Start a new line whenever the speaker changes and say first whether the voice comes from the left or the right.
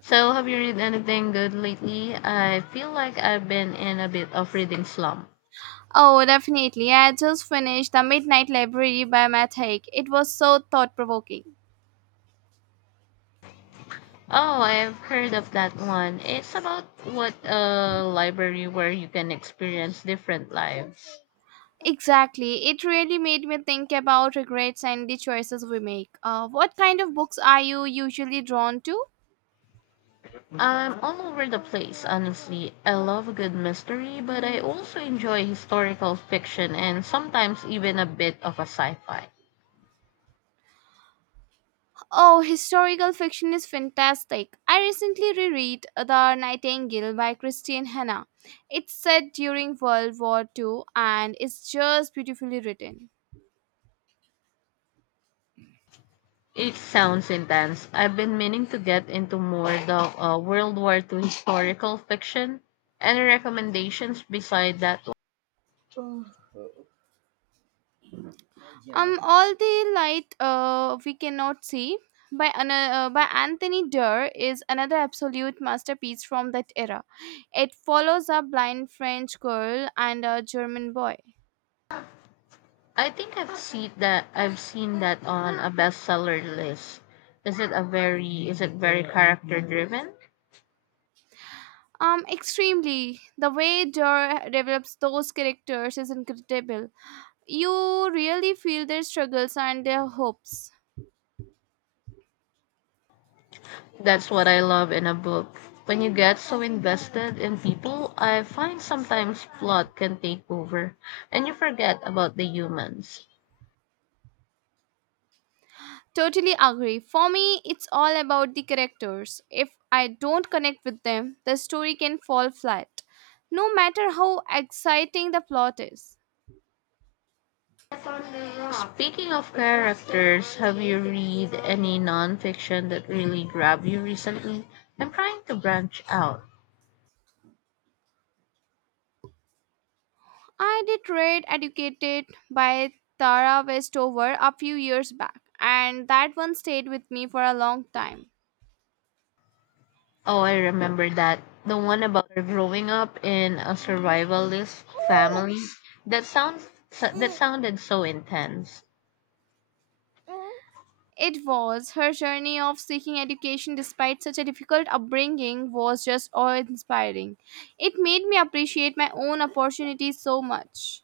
left: So, have you read anything good lately? I feel like I've been in a bit of reading slump.
right: Oh, definitely. I just finished The Midnight Library by Matt Haig. It was so thought provoking.
left: Oh, I've heard of that one. It's about what a library where you can experience different lives.
right: Exactly. It really made me think about regrets and the choices we make. What kind of books are you usually drawn to?
left: I'm all over the place, honestly. I love a good mystery, but I also enjoy historical fiction and sometimes even a bit of a sci-fi.
right: Oh, historical fiction is fantastic. I recently reread The Nightingale by Christine Hanna. It's set during World War II and it's just beautifully written.
left: It sounds intense. I've been meaning to get into more the World War II historical fiction. Any recommendations beside that one?
right: Yeah. All the light we cannot see by by Anthony Durr is another absolute masterpiece from that era. It follows a blind French girl and a German boy.
left: I've seen that on a bestseller list. Is it a very is it very character driven?
right: Extremely, the way Durr develops those characters is incredible. You really feel their struggles and their hopes.
left: That's what I love in a book. When you get so invested in people, I find sometimes plot can take over and you forget about the humans.
right: Totally agree. For me, it's all about the characters. If I don't connect with them, the story can fall flat, no matter how exciting the plot is.
left: Speaking of characters, have you read any nonfiction that really grabbed you recently? I'm trying to branch out.
right: I did read Educated by Tara Westover a few years back, and that one stayed with me for a long time.
left: Oh, I remember that. The one about her growing up in a survivalist family. That sounds that sounded so intense.
right: It was her journey of seeking education despite such a difficult upbringing was just awe inspiring. It made me appreciate my own opportunities so much.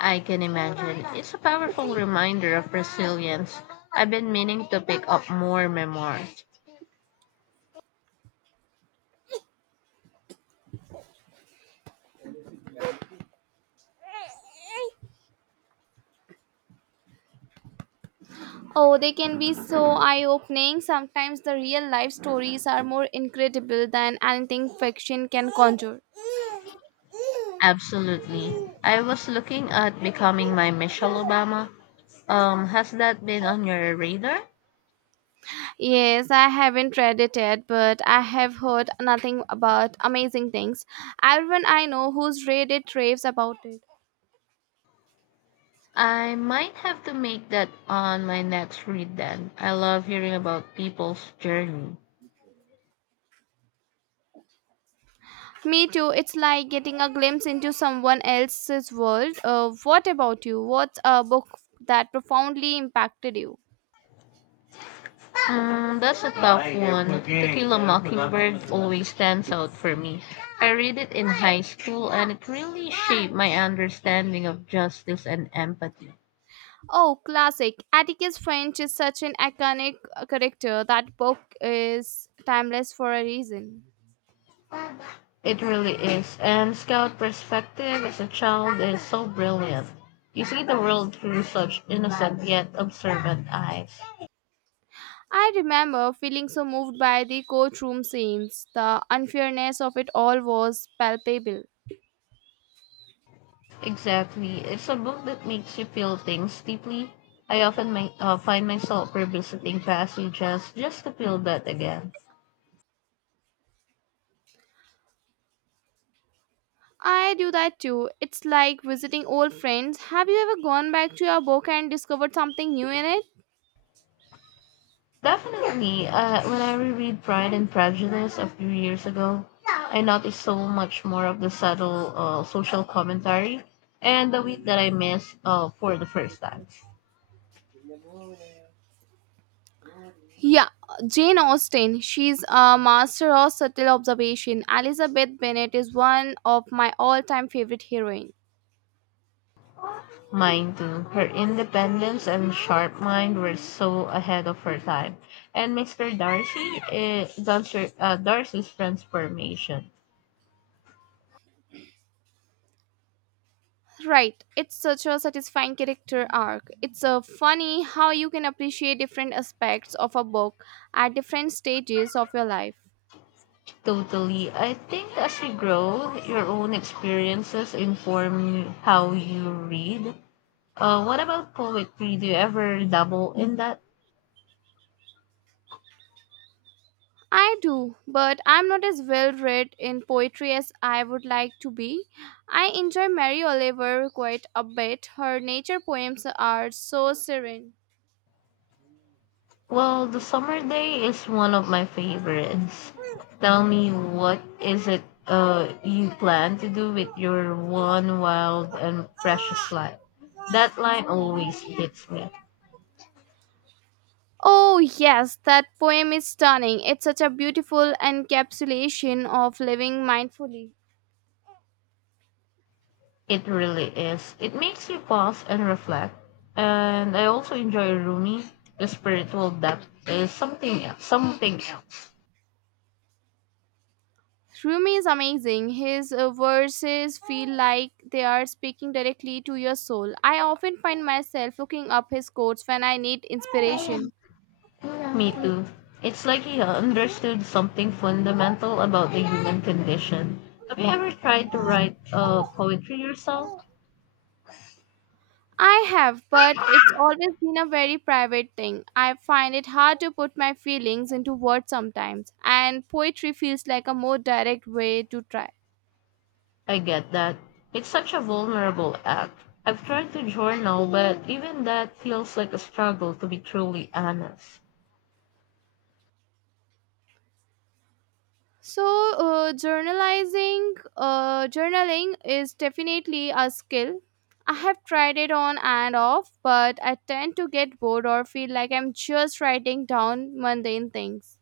left: I can imagine. It's a powerful reminder of resilience. I've been meaning to pick up more memoirs.
right: Oh, they can be so eye opening. Sometimes the real life stories are more incredible than anything fiction can conjure.
left: Absolutely. I was looking at becoming my Michelle Obama. Has that been on your radar?
right: Yes, I haven't read it yet, but I have heard nothing about amazing things. Everyone I know who's read it raves about it.
left: I might have to make that on my next read then. I love hearing about people's journey.
right: Me too, it's like getting a glimpse into someone else's world. What about you? What's a book that profoundly impacted you?
left: That's a tough one. To Kill a Mockingbird always stands out for me. I read it in high school and it really shaped my understanding of justice and empathy.
right: Oh, classic. Atticus Finch is such an iconic character. That book is timeless for a reason.
left: It really is. And Scout perspective as a child is so brilliant. You see the world through such innocent yet observant eyes.
right: I remember feeling so moved by the courtroom scenes. The unfairness of it all was palpable.
left: Exactly. It's a book that makes you feel things deeply. I often find myself revisiting passages just to feel that again.
right: I do that too. It's like visiting old friends. Have you ever gone back to your book and discovered something new in it?
left: Definitely. Uh, when I reread Pride and Prejudice a few years ago, I noticed so much more of the subtle social commentary and the wit that I missed for the first time.
right: Yeah, Jane Austen. She's a master of subtle observation. Elizabeth Bennet is one of my all-time favorite heroines.
left: Mine too. Her independence and sharp mind were so ahead of her time. And Mr. Darcy's transformation.
right: Right, it's such a satisfying character arc. It's funny how you can appreciate different aspects of a book at different stages of your life.
left: Totally. I think as you grow, your own experiences inform you how you read. What about poetry? Do you ever dabble in that?
right: I do, but I'm not as well read in poetry as I would like to be. I enjoy Mary Oliver quite a bit. Her nature poems are so serene.
left: Well, the summer day is one of my favorites. Tell me, what is it you plan to do with your one wild and precious life? That line always hits me.
right: Oh, yes, that poem is stunning. It's such a beautiful encapsulation of living mindfully.
left: It really is. It makes you pause and reflect. And I also enjoy Rumi. The spiritual depth is something else.
right: Rumi is amazing. His verses feel like they are speaking directly to your soul. I often find myself looking up his quotes when I need inspiration.
left: Me too. It's like he understood something fundamental about the human condition. Have you ever tried to write poetry yourself?
right: I have, but it's always been a very private thing. I find it hard to put my feelings into words sometimes, and poetry feels like a more direct way to try.
left: I get that. It's such a vulnerable act. I've tried to journal, but even that feels like a struggle to be truly honest.
right: So, Journaling is definitely a skill. I have tried it on and off, but I tend to get bored or feel like I'm just writing down mundane things.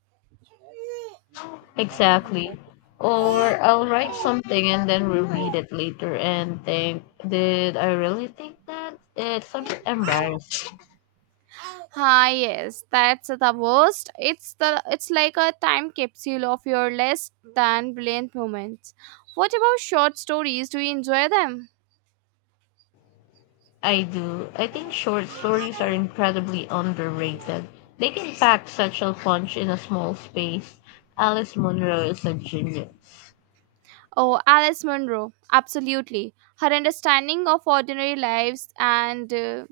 left: Exactly. Or I'll write something and then reread it later and think, did I really think that? It's a bit embarrassing.
right: Ah, yes, that's the worst. It's like a time capsule of your less than brilliant moments. What about short stories? Do you enjoy them?
left: I do. I think short stories are incredibly underrated. They can pack such a punch in a small space. Alice Munro is a genius.
right: Oh, Alice Munro, absolutely. Her understanding of ordinary lives and uh,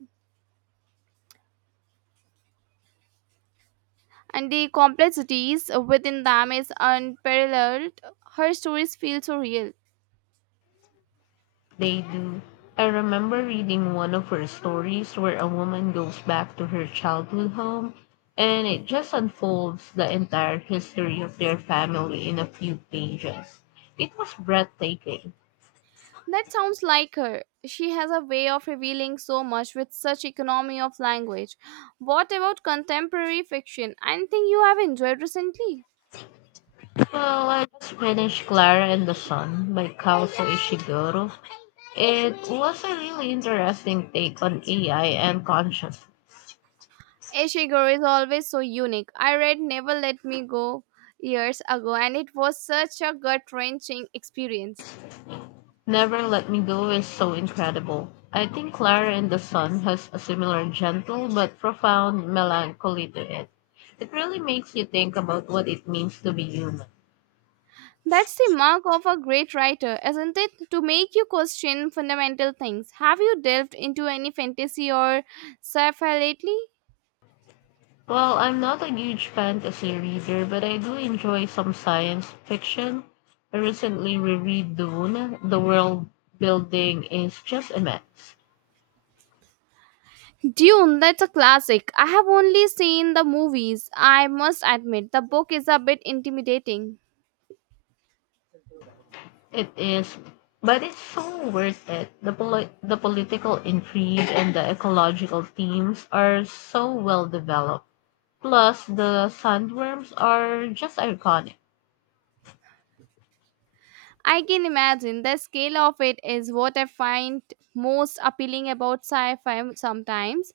right: and the complexities within them is unparalleled. Her stories feel so real.
left: They do. I remember reading one of her stories where a woman goes back to her childhood home and it just unfolds the entire history of their family in a few pages. It was breathtaking.
right: That sounds like her. She has a way of revealing so much with such economy of language. What about contemporary fiction? Anything you have enjoyed recently?
left: Well, I just finished Clara and the Sun by Kaoso Ishiguro. It was a really interesting take on AI and conscience.
right: Ishiguro is always so unique. I read Never Let Me Go years ago and it was such a gut wrenching experience.
left: Never Let Me Go is so incredible. I think Clara and the Sun has a similar gentle but profound melancholy to it. It really makes you think about what it means to be human.
right: That's the mark of a great writer, isn't it? To make you question fundamental things. Have you delved into any fantasy or sci-fi lately?
left: Well, I'm not a huge fantasy reader, but I do enjoy some science fiction. I recently reread Dune. The world building is just immense.
right: Dune, that's a classic. I have only seen the movies. I must admit, the book is a bit intimidating.
left: It is, but it's so worth it. The political intrigue and the ecological themes are so well developed. Plus, the sandworms are just iconic.
right: I can imagine the scale of it is what I find most appealing about sci fi sometimes.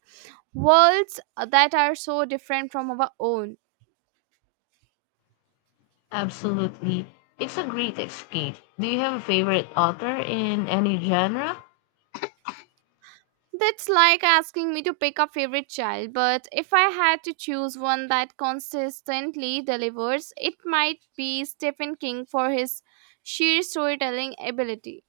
right: Worlds that are so different from our own.
left: Absolutely. It's a great escape. Do you have a favorite author in any genre?
right: That's like asking me to pick a favorite child, but if I had to choose one that consistently delivers, it might be Stephen King for his sheer storytelling ability.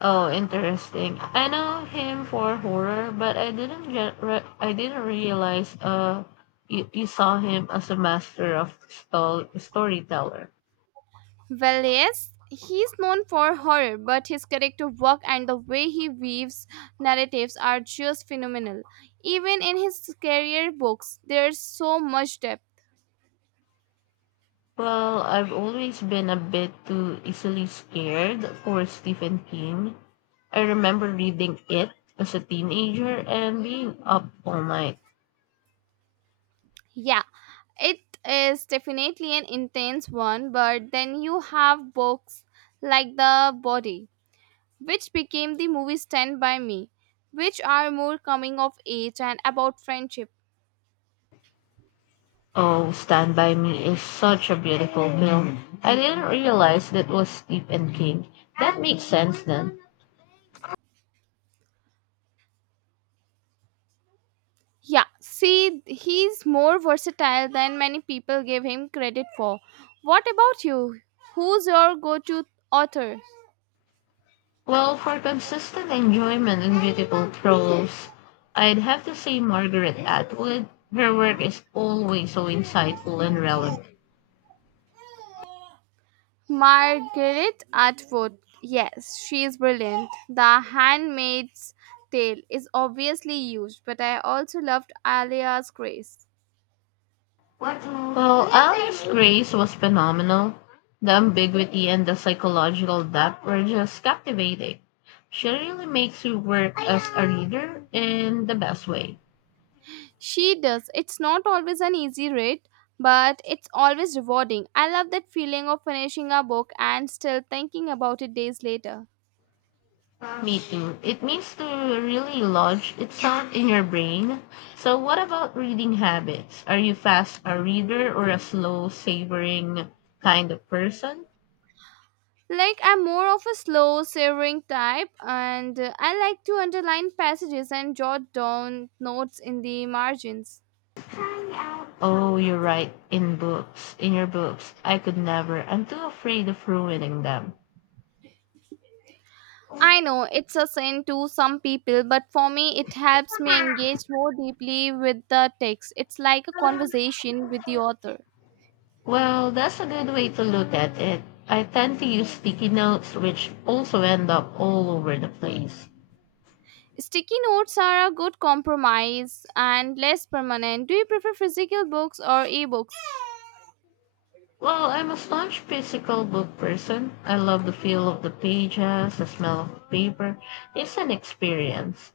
left: Oh, interesting. I know him for horror, but I didn't realize you saw him as a master of storyteller.
right: Well, yes, he's known for horror, but his character work and the way he weaves narratives are just phenomenal. Even in his scarier books, there's so much depth.
left: Well, I've always been a bit too easily scared for Stephen King. I remember reading it as a teenager and being up all night.
right: Yeah, it is definitely an intense one, but then you have books like The Body, which became the movie Stand By Me, which are more coming of age and about friendship.
left: Oh, Stand By Me is such a beautiful film. I didn't realize that was Stephen King. That makes sense then.
right: Yeah, see, he's more versatile than many people give him credit for. What about you? Who's your go to author?
left: Well, for consistent enjoyment and beautiful prose, I'd have to say Margaret Atwood. Her work is always so insightful and relevant.
right: Margaret Atwood. Yes, she is brilliant. The Handmaid's Tale is obviously used, but I also loved Alia's Grace.
left: Well, Alice Grace was phenomenal. The ambiguity and the psychological depth were just captivating. She really makes you work as a reader in the best way.
right: She does. It's not always an easy read, but it's always rewarding. I love that feeling of finishing a book and still thinking about it days later.
left: Me too. It means to really lodge itself in your brain. So, what about reading habits? Are you fast a reader or a slow savoring kind of person?
right: Like, I'm more of a slow, savoring type, and I like to underline passages and jot down notes in the margins.
left: Oh, you write in books, in your books. I could never. I'm too afraid of ruining them.
right: I know it's a sin to some people, but for me, it helps me engage more deeply with the text. It's like a conversation with the author.
left: Well, that's a good way to look at it. I tend to use sticky notes, which also end up all over the place.
right: Sticky notes are a good compromise and less permanent. Do you prefer physical books or ebooks?
left: Well, I'm a staunch physical book person. I love the feel of the pages, the smell of the paper. It's an experience.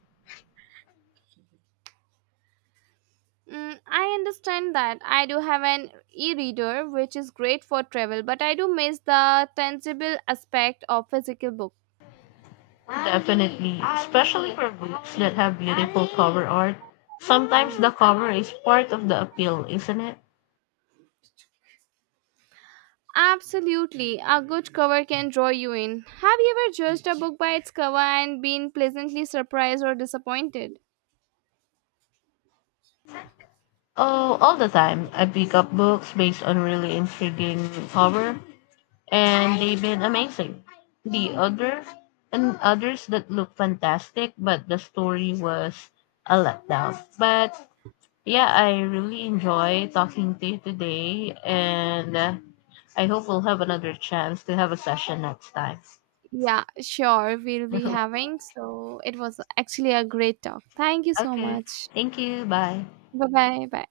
right: Mm, I understand that. I do have an e reader, which is great for travel, but I do miss the tangible aspect of physical books.
left: Definitely, especially for books that have beautiful cover art. Sometimes the cover is part of the appeal, isn't it?
right: Absolutely, a good cover can draw you in. Have you ever judged a book by its cover and been pleasantly surprised or disappointed?
left: Oh, all the time. I pick up books based on really intriguing cover, and they've been amazing. The other and others that look fantastic, but the story was a letdown. But Yeah, I really enjoy talking to you today, and I hope we'll have another chance to have a session next time.
right: Yeah, sure, we'll be having. So it was actually a great talk. Thank you so
left: Okay,
right: much.
left: thank you. Bye.
right: Bye bye. Bye.